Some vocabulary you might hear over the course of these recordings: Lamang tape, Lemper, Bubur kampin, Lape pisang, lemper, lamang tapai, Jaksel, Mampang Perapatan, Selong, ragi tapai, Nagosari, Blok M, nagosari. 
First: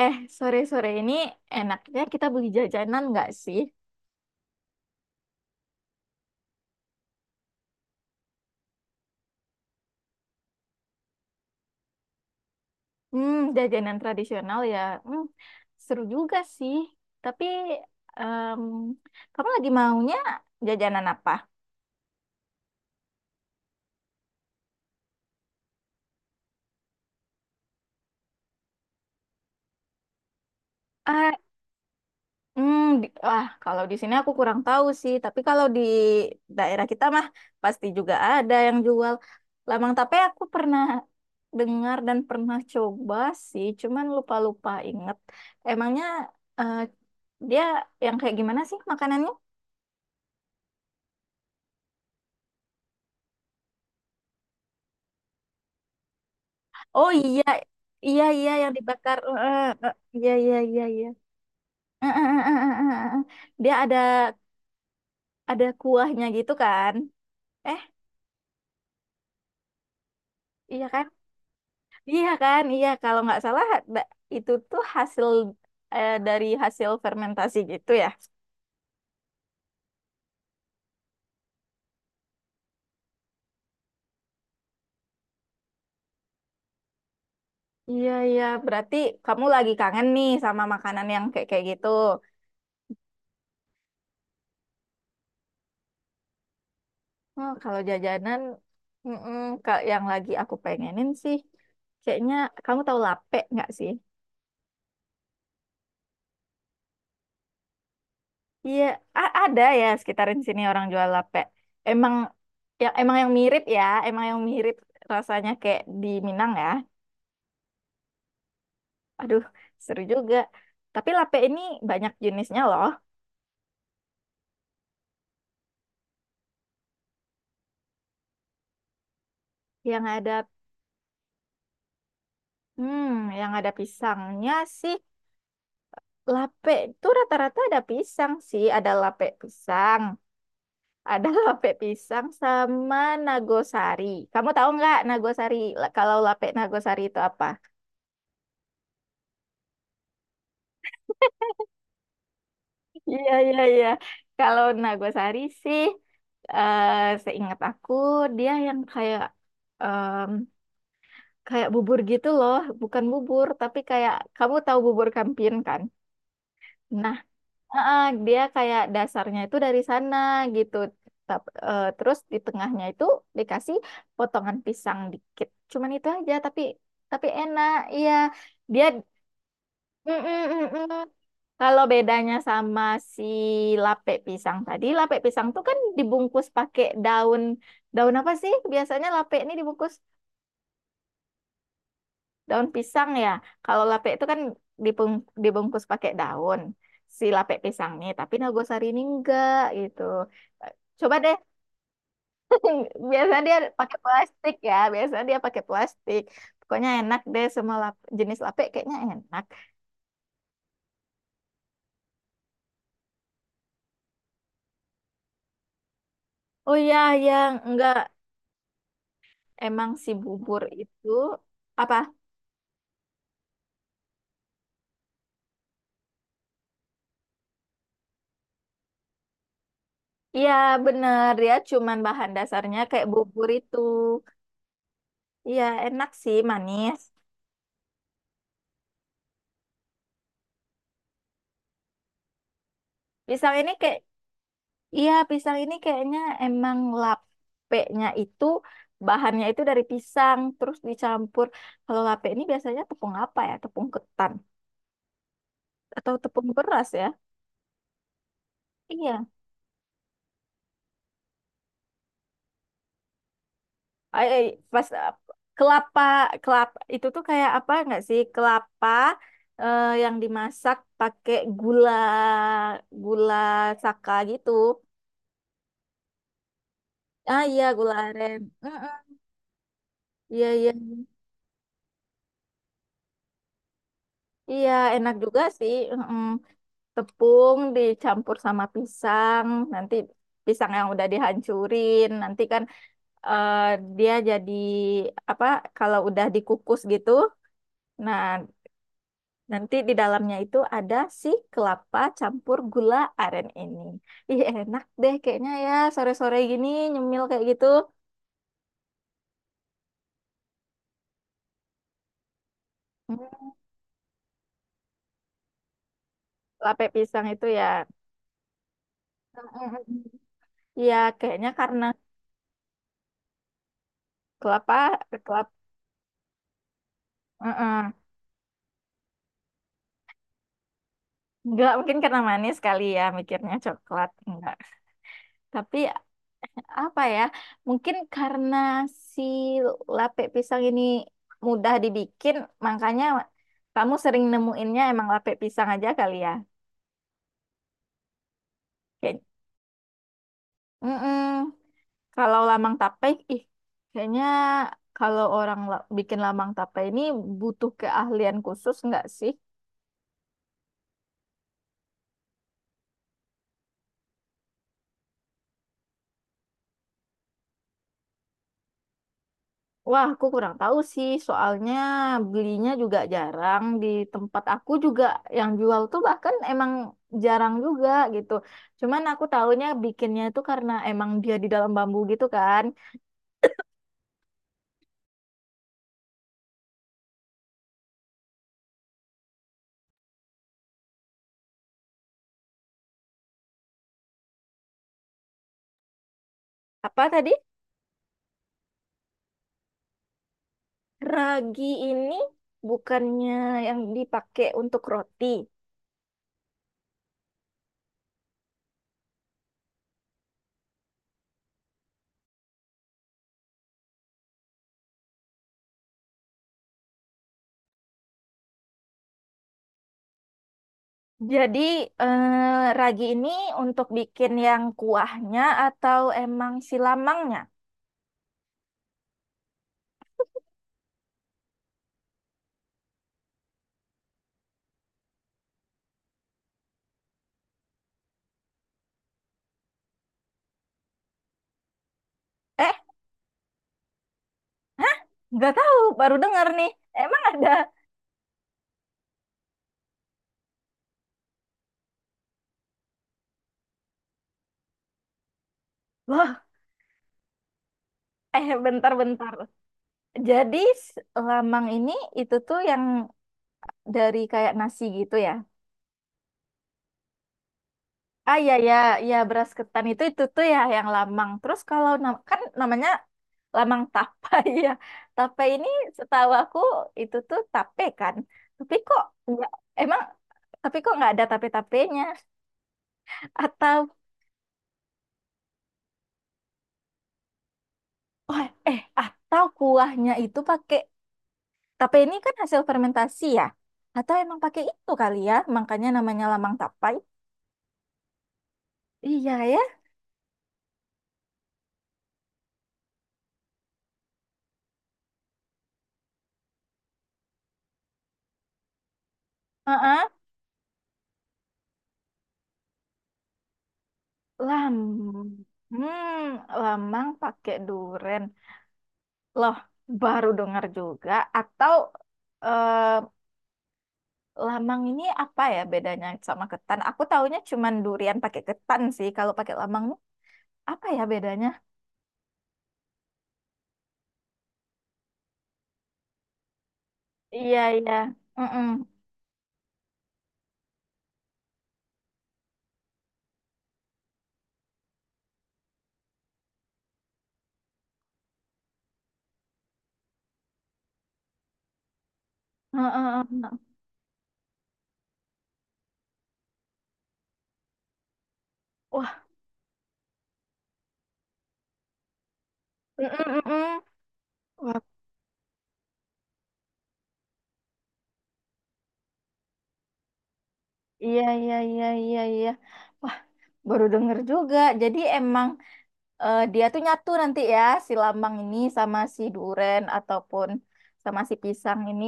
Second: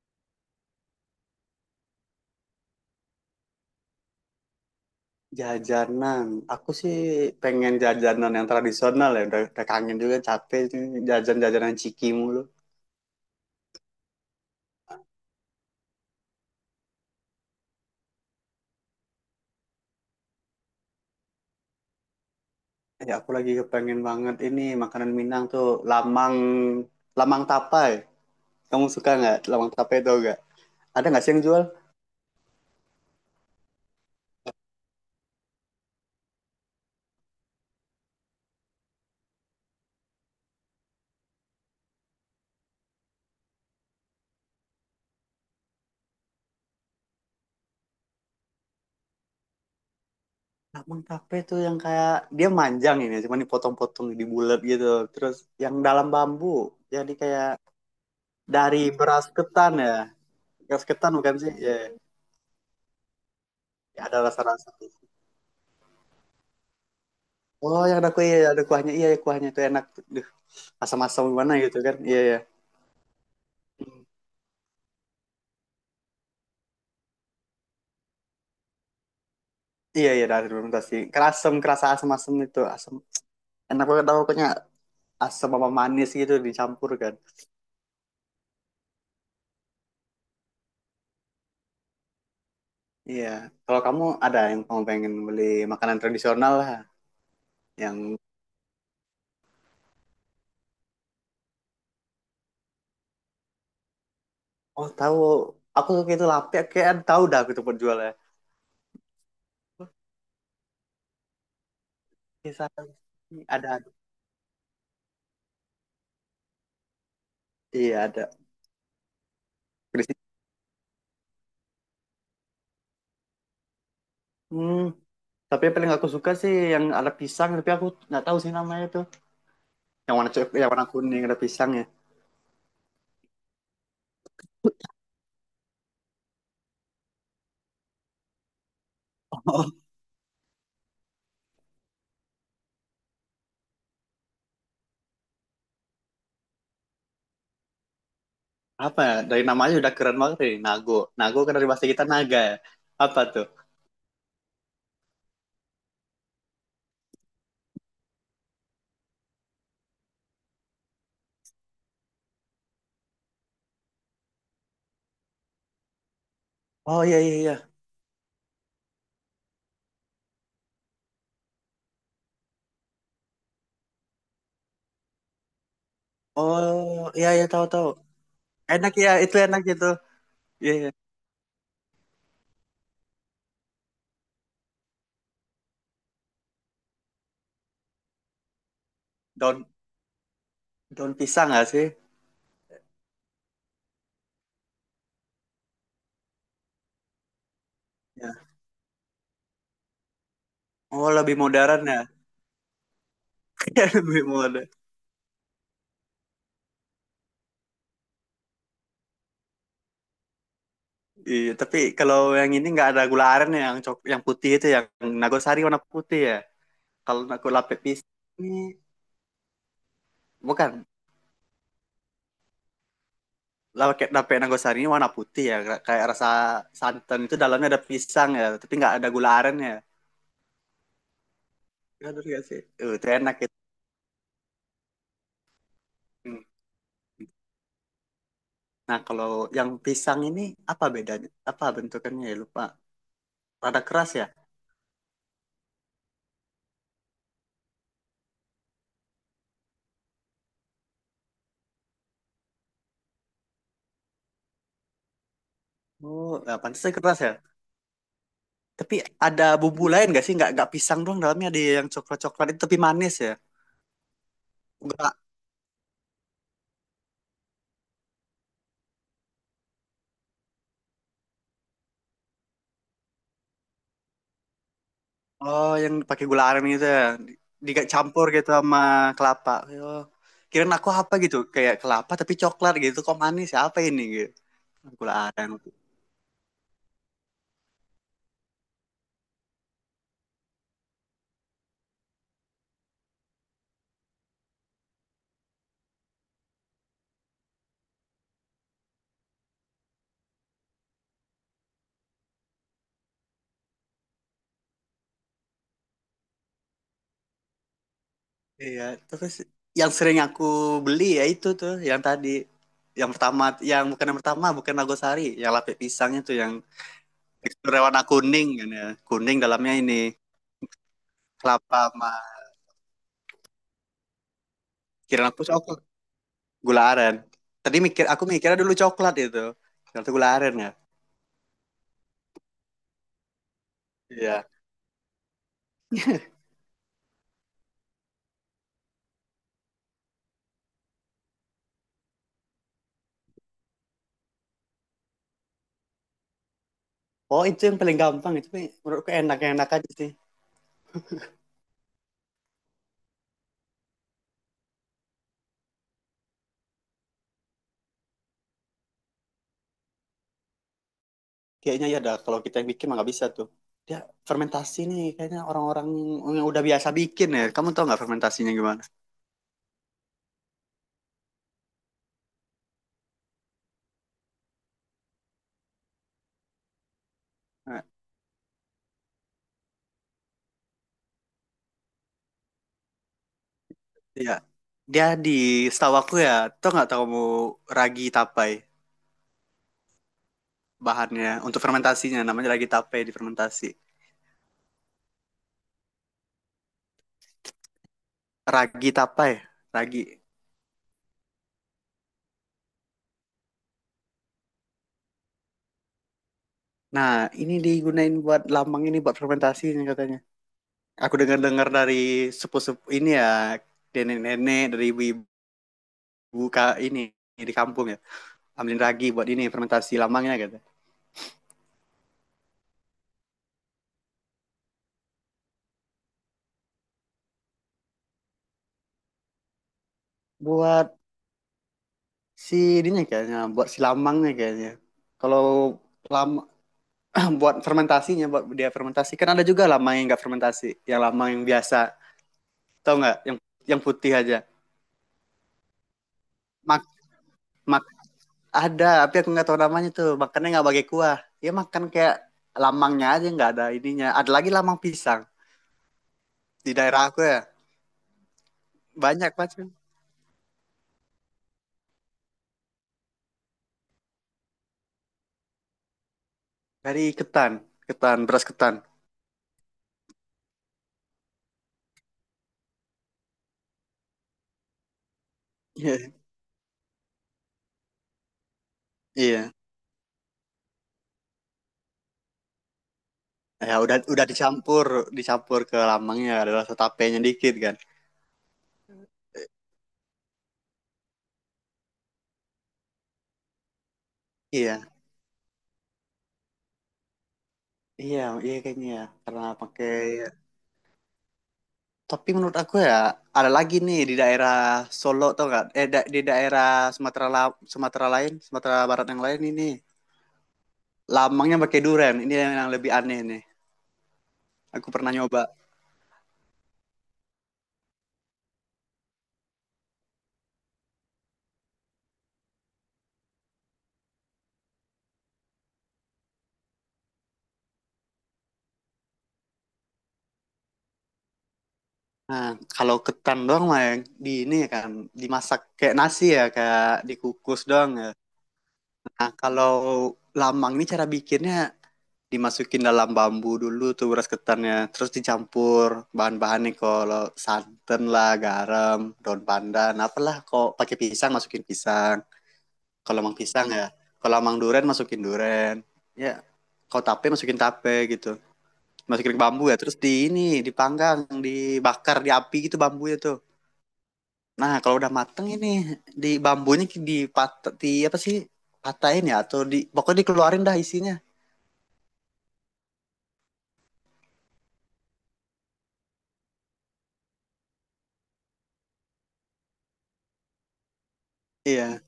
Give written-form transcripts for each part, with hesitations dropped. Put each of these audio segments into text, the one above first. Eh, sore-sore ini enaknya kita beli jajanan nggak sih? Jajanan, aku sih pengen jajanan yang tradisional ya, udah kangen juga capek sih jajan-jajanan ciki mulu. Jajanan tradisional ya. Hmm, Seru juga sih. Tapi, em, kamu lagi maunya jajanan apa? Ya aku lagi kepengen banget ini makanan Minang tuh lamang lamang tapai. Kamu suka nggak lamang tapai itu nggak? Ada nggak sih Ah, yang jual? Wah, kalau di sini aku kurang tahu sih. Tapi kalau di daerah kita mah pasti juga ada yang jual. Lamang tape aku pernah dengar dan pernah coba sih. Cuman lupa-lupa inget. Emangnya eh, dia yang kayak gimana sih makanannya? Lamang tapai tuh yang kayak dia manjang ini, cuman dipotong-potong di bulat gitu. Terus yang dalam bambu, Oh jadi iya, kayak iya iya yang dari dibakar. beras Heeh, ketan heeh. ya. Iya iya iya Beras iya. ketan bukan sih? Ya, Heeh, heeh, heeh, heeh, heeh. Dia ada ya ada rasa-rasa. ada kuahnya gitu kan? Eh, Oh, yang ada kuahnya, ada kuahnya. Iya, iya, kuahnya itu enak. Duh, iya kan? asam-asam gimana gitu kan? Iya, Iya iya. kan? Iya kalau nggak salah da- itu tuh dari hasil fermentasi gitu ya. Iya, iya dari fermentasi. Kerasem, kerasa asam-asam itu, asam. Enak banget tau pokoknya asam sama manis gitu dicampur kan. Iya iya, berarti kamu lagi kangen nih sama makanan yang kayak kayak gitu. Iya. Kalau kamu ada yang kamu pengen beli makanan tradisional lah Oh, kalau yang jajanan mm yang lagi aku pengenin sih kayaknya kamu tahu lape nggak sih? oh tahu aku suka itu lape kayak tahu dah aku tuh penjualnya. Iya, ada ya sekitarin sini orang jual lape. Emang Kisah emang yang mirip ada ya, ada. emang yang mirip rasanya kayak di Minang ya. Iya, ada. Aduh, seru Berisi- juga. Tapi lape ini banyak jenisnya loh. Hmm, tapi yang paling aku suka sih yang ada pisang tapi aku nggak tahu sih namanya tuh. Yang Yang warna ada cok- yang warna kuning ada pisangnya. hmm, yang ada pisangnya sih. Lape itu rata-rata ada pisang sih, ada lape pisang, ada lape pisang sama nagosari. Kamu tahu nggak nagosari? Kalau lape nagosari itu apa? Apa ya, dari namanya udah keren banget nih, Nago Nago kan dari bahasa kita naga ya, apa Iya, tuh? iya, iya. Kalau Nagosari sih, eh seingat aku, dia yang em, kayak bubur gitu loh. Bukan bubur, tapi kayak kamu tahu bubur kampin kan? Oh Nah, iya iya iya. Dia kayak dasarnya itu dari sana gitu. Terus di tengahnya itu dikasih potongan pisang dikit. Cuman itu aja, tapi Oh tapi iya iya, tahu enak. tahu. Iya, dia. Enak ya itu enak gitu. Mm-mm, Iya mm-mm. iya. Kalau bedanya sama si lapek pisang tadi, lapek pisang tuh kan dibungkus pakai daun, daun apa sih? Biasanya lapek ini daun dibungkus daun pisang nggak sih daun pisang ya. Kalau lapek itu kan dibungkus pakai daun si lapek pisang nih, tapi ya. nagosari ini enggak gitu. Oh Coba lebih deh, modern ya. biasanya dia pakai Lebih plastik modern. ya, biasanya dia pakai plastik. Pokoknya enak deh semua jenis lapek kayaknya enak. Iya tapi kalau yang ini nggak ada gula aren ya, yang putih itu ya, yang nagosari warna putih ya. Oh iya, Kalau nago yang lapet enggak. pisang ini Emang si bubur bukan itu apa? lapet lapet nagosari ini warna putih ya, kayak rasa santan itu dalamnya ada pisang ya tapi nggak ada gula aren ya. Iya bener ya, cuman Gaduh bahan ya sih? dasarnya Itu kayak enak bubur itu. itu. Iya enak sih, Hmm. manis. Nah, kalau yang pisang ini apa bedanya? Apa bentukannya ya? Lupa. Pisang ini Rada kayak, keras ya? iya, pisang ini kayaknya emang lapeknya itu bahannya itu dari pisang terus dicampur. Kalau lapek ini biasanya tepung apa ya? Tepung ketan atau Oh, tepung nah, beras pantasnya ya? keras ya. Tapi Iya. ada bumbu lain gak sih? Nggak pisang doang dalamnya ada yang coklat-coklat itu tapi manis ya? eh, eh, Pas Enggak. kelapa kelapa itu tuh kayak apa nggak sih, kelapa, yang dimasak pakai gula gula saka gitu. Oh, yang pakai gula aren gitu ya. Di- Ah iya, Dicampur gula campur aren. gitu sama Mm-mm. kelapa. Oh. Iya iya Kirain aku apa gitu? Kayak kelapa tapi coklat gitu. Kok manis ya? Apa ini gitu? iya, Gula enak juga aren. sih. Mm-mm. Tepung dicampur sama pisang, nanti pisang yang udah dihancurin nanti kan eh, dia jadi apa kalau udah dikukus gitu. Nah, nanti di dalamnya itu ada si kelapa campur gula aren ini. Ih, enak deh kayaknya ya sore-sore gini nyemil kayak gitu. Iya, terus yang sering aku beli ya itu tuh yang tadi yang pertama, Hmm, yang bukan yang pertama, bukan nagosari, yang lapis pisangnya tuh yang Kelapa pisang itu teksturnya ya. warna kuning kan ya, kuning dalamnya ini Iya, kayaknya karena kelapa sama kelapa, kirain aku kelapa. coklat, gula aren. Tadi Heeh. mikir aku mikirnya dulu coklat itu, ternyata gula aren ya. Enggak, mungkin karena manis kali ya mikirnya coklat. Iya. Enggak. Tapi apa ya? Mungkin karena si lape pisang ini mudah dibikin, makanya kamu sering nemuinnya emang lape pisang aja kali ya. Oh itu yang paling gampang itu, Mi. Menurutku Kayak. enak enak aja sih. Mm-mm. Kalau lamang tape, ih, kayaknya kalau orang bikin lamang tape ini butuh keahlian khusus nggak sih? Kayaknya ya dah kalau kita yang bikin mah nggak bisa tuh, dia fermentasi nih kayaknya orang-orang yang udah biasa bikin ya. Kamu tau nggak fermentasinya gimana? Wah, aku kurang tahu sih, soalnya belinya juga jarang. Di tempat aku juga yang jual tuh bahkan emang jarang Nah, juga gitu. Cuman aku tahunya bikinnya itu karena emang dia di dalam bambu gitu kan. iya. Dia di, setahu aku ya, tau nggak tahu kamu ragi tapai, bahannya untuk fermentasinya namanya ragi tapai, di fermentasi. Apa tadi? Ragi tapai, ragi. Ragi ini bukannya yang dipakai untuk roti. Nah, ini digunain buat lambang ini, buat fermentasinya katanya. Aku dengar-dengar dari sepupu-sepupu ini ya, nenek-nenek dari ibu-ibu ini di kampung ya, ambilin ragi buat ini fermentasi lambangnya katanya. Jadi ragi ini untuk bikin yang kuahnya atau emang silamangnya? Buat si ininya kayaknya, buat si lambangnya kayaknya. Kalau lam buat fermentasinya, buat dia fermentasi kan, ada juga lamang yang nggak fermentasi, yang lamang yang biasa. Eh, Tau nggak yang putih aja? nggak tahu, baru dengar nih. Mak Emang ada? mak Ada tapi aku nggak tahu namanya tuh, makannya nggak pakai kuah ya, makan kayak lamangnya aja, nggak ada ininya. Ada lagi lamang pisang, Loh, di daerah aku ya eh, bentar-bentar. banyak macam. Jadi s- lamang ini itu tuh yang dari kayak nasi gitu ya? Dari ketan ketan Ah beras ya ya ketan. ya, beras ketan itu tuh ya yang lamang. Terus kalau kan namanya lamang tapai ya. Tapai ini Iya setahu aku itu tuh tape kan. Tapi kok nggak- iya. Emang tapi kok nggak ada tape-tapenya? Ya Atau udah dicampur dicampur ke lamangnya, ada rasa tapenya dikit kan. oh, eh atau kuahnya itu pakai tape ini kan hasil fermentasi ya? Atau emang pakai Iya itu kali ya? Makanya namanya lamang tapai. iya iya, kayaknya ya karena Iya ya. pakai. Tapi menurut aku ya, ada lagi nih di daerah Solo tau gak, eh, di daerah Sumatera, Sumatera lain, Sumatera Barat yang lain ini Heeh, lamangnya pakai durian. Ini yang lebih aneh nih. lam. Aku pernah nyoba. Lamang pakai duren. Loh, baru dengar juga. Atau eh, lamang ini apa ya bedanya sama ketan? Aku taunya cuman durian pakai ketan sih. Kalau pakai lamang nih, apa ya bedanya? Nah, kalau ketan doang mah yang di ini kan dimasak kayak nasi ya, kayak Iya, dikukus doang iya. ya. Mm-mm. Nah, kalau lamang ini cara bikinnya dimasukin dalam bambu dulu tuh beras ketannya, terus dicampur bahan-bahannya, kalau santan lah, garam, daun pandan apalah, kok pakai pisang, masukin pisang. Heeh, Kalau heeh, mang heeh. pisang ya, kalau mang duren masukin duren ya, kalau tape masukin tape gitu, Wah, masukin ke bambu ya. Terus di ini dipanggang, dibakar di api gitu bambunya tuh. mm-mm, mm-mm. Nah Wah, kalau udah mateng ini, di bambunya di apa sih, patahin ya, atau di pokoknya dikeluarin dah isinya. iya, iya, iya, iya, iya. Wah, baru denger juga. Jadi emang dia tuh nyatu nanti ya, si lambang ini sama si duren ataupun sama si pisang Iya ini.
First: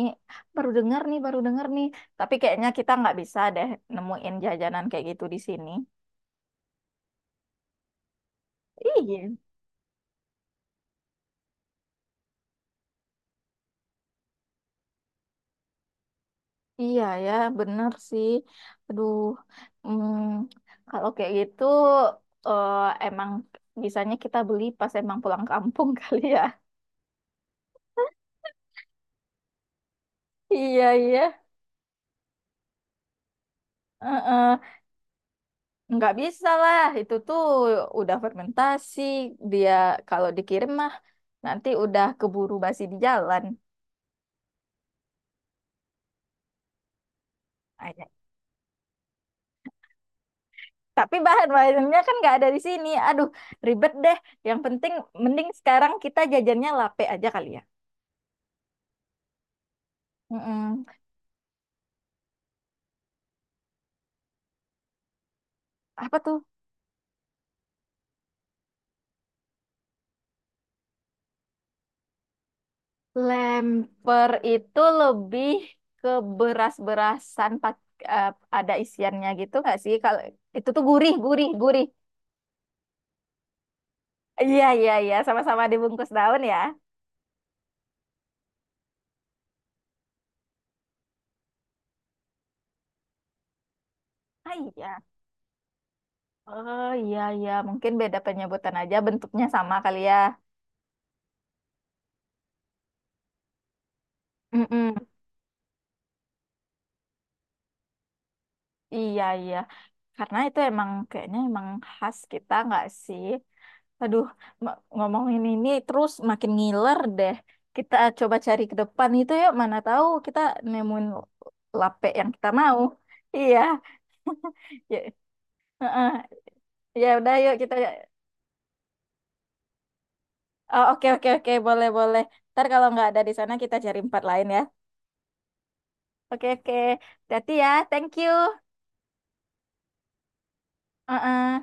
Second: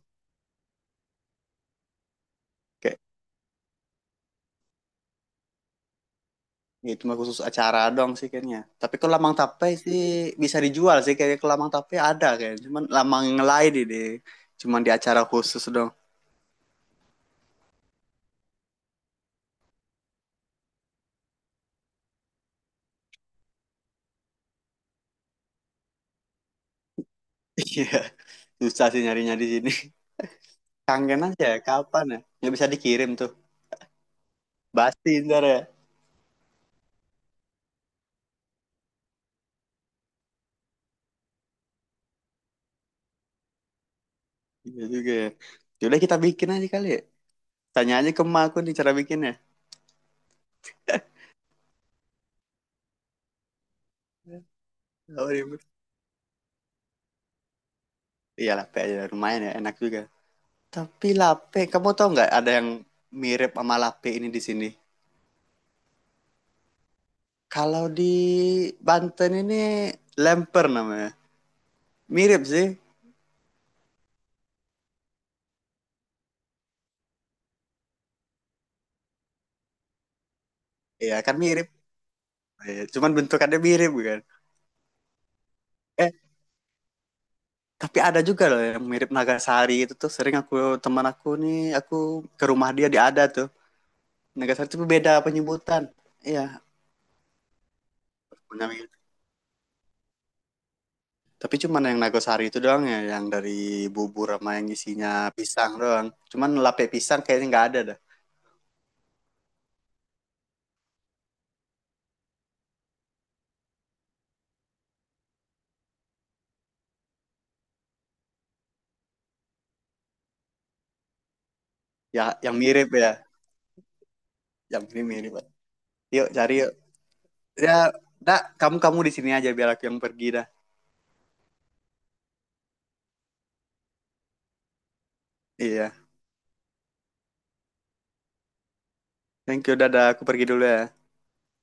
Baru denger nih, baru denger nih. Tapi kayaknya kita kayak. nggak bisa deh nemuin jajanan kayak gitu di sini. Ya, itu mah khusus acara dong sih kayaknya. Tapi kalau Iya. lamang tape sih bisa dijual sih kayaknya, kalau lamang tape ada kayak. Cuman lamang yang lain deh, cuman di acara khusus dong. Iya ya, bener sih. Aduh, hmm, kalau kayak gitu eh, emang bisanya kita beli pas emang pulang kampung kali ya. Iya. Susah sih nyarinya di sini. Iya, iya. Kangen aja ya, kapan ya? Nggak bisa dikirim tuh. Heeh. Basti ntar ya. Nggak bisa lah, itu tuh udah fermentasi. Dia kalau dikirim mah nanti udah keburu basi di jalan. Iya juga ya. Yaudah kita bikin aja kali ya. Tanya Ayah. aja ke emak aku nih cara bikinnya. Tapi bahan bahannya kan nggak ada di sini. Aduh, ribet deh. Yang penting, Tahu mending ribet. sekarang kita jajannya lape aja kali ya. Iya lape aja lumayan ya, enak juga. Mm-mm. Tapi lape, kamu tahu nggak ada yang mirip sama lape ini di sini? Apa tuh? Kalau di Banten ini lemper namanya. Mirip sih. Lemper itu lebih ke beras-berasan eh, ada isiannya gitu nggak sih? Kalau itu tuh gurih, Iya kan gurih, mirip. gurih. Iya, cuman bentukannya mirip kan. Iya, iya, iya. Sama-sama dibungkus Eh, daun ya. tapi ada juga loh yang mirip Nagasari itu, tuh sering aku, teman aku nih, aku ke rumah dia di ada tuh. Ah, Nagasari itu iya. beda penyebutan. Iya, Oh iya iya, mungkin beda punya penyebutan mirip. aja bentuknya sama kali ya. Tapi cuman yang Nagasari itu doang ya, yang dari bubur sama yang Mm-mm. isinya pisang doang. Cuman lape pisang kayaknya nggak ada dah. Iya iya karena itu emang kayaknya emang khas kita nggak sih? Aduh, ngomongin ini terus makin ngiler deh. Kita coba cari ke depan itu yuk, mana tahu kita nemuin lape yang kita mau. Ya, Iya. yang Ya, mirip mirip. heeh. Yuk cari yuk. Ya udah yuk kita. Ya, dah kamu kamu di sini aja biar aku yang pergi dah. Oh, oke oke oke, boleh boleh. Ntar kalau nggak ada di sana kita cari empat lain ya. Iya. Oke oke. Hati ya. Thank you. Thank you, dadah. Aku pergi dulu ya. Heeh.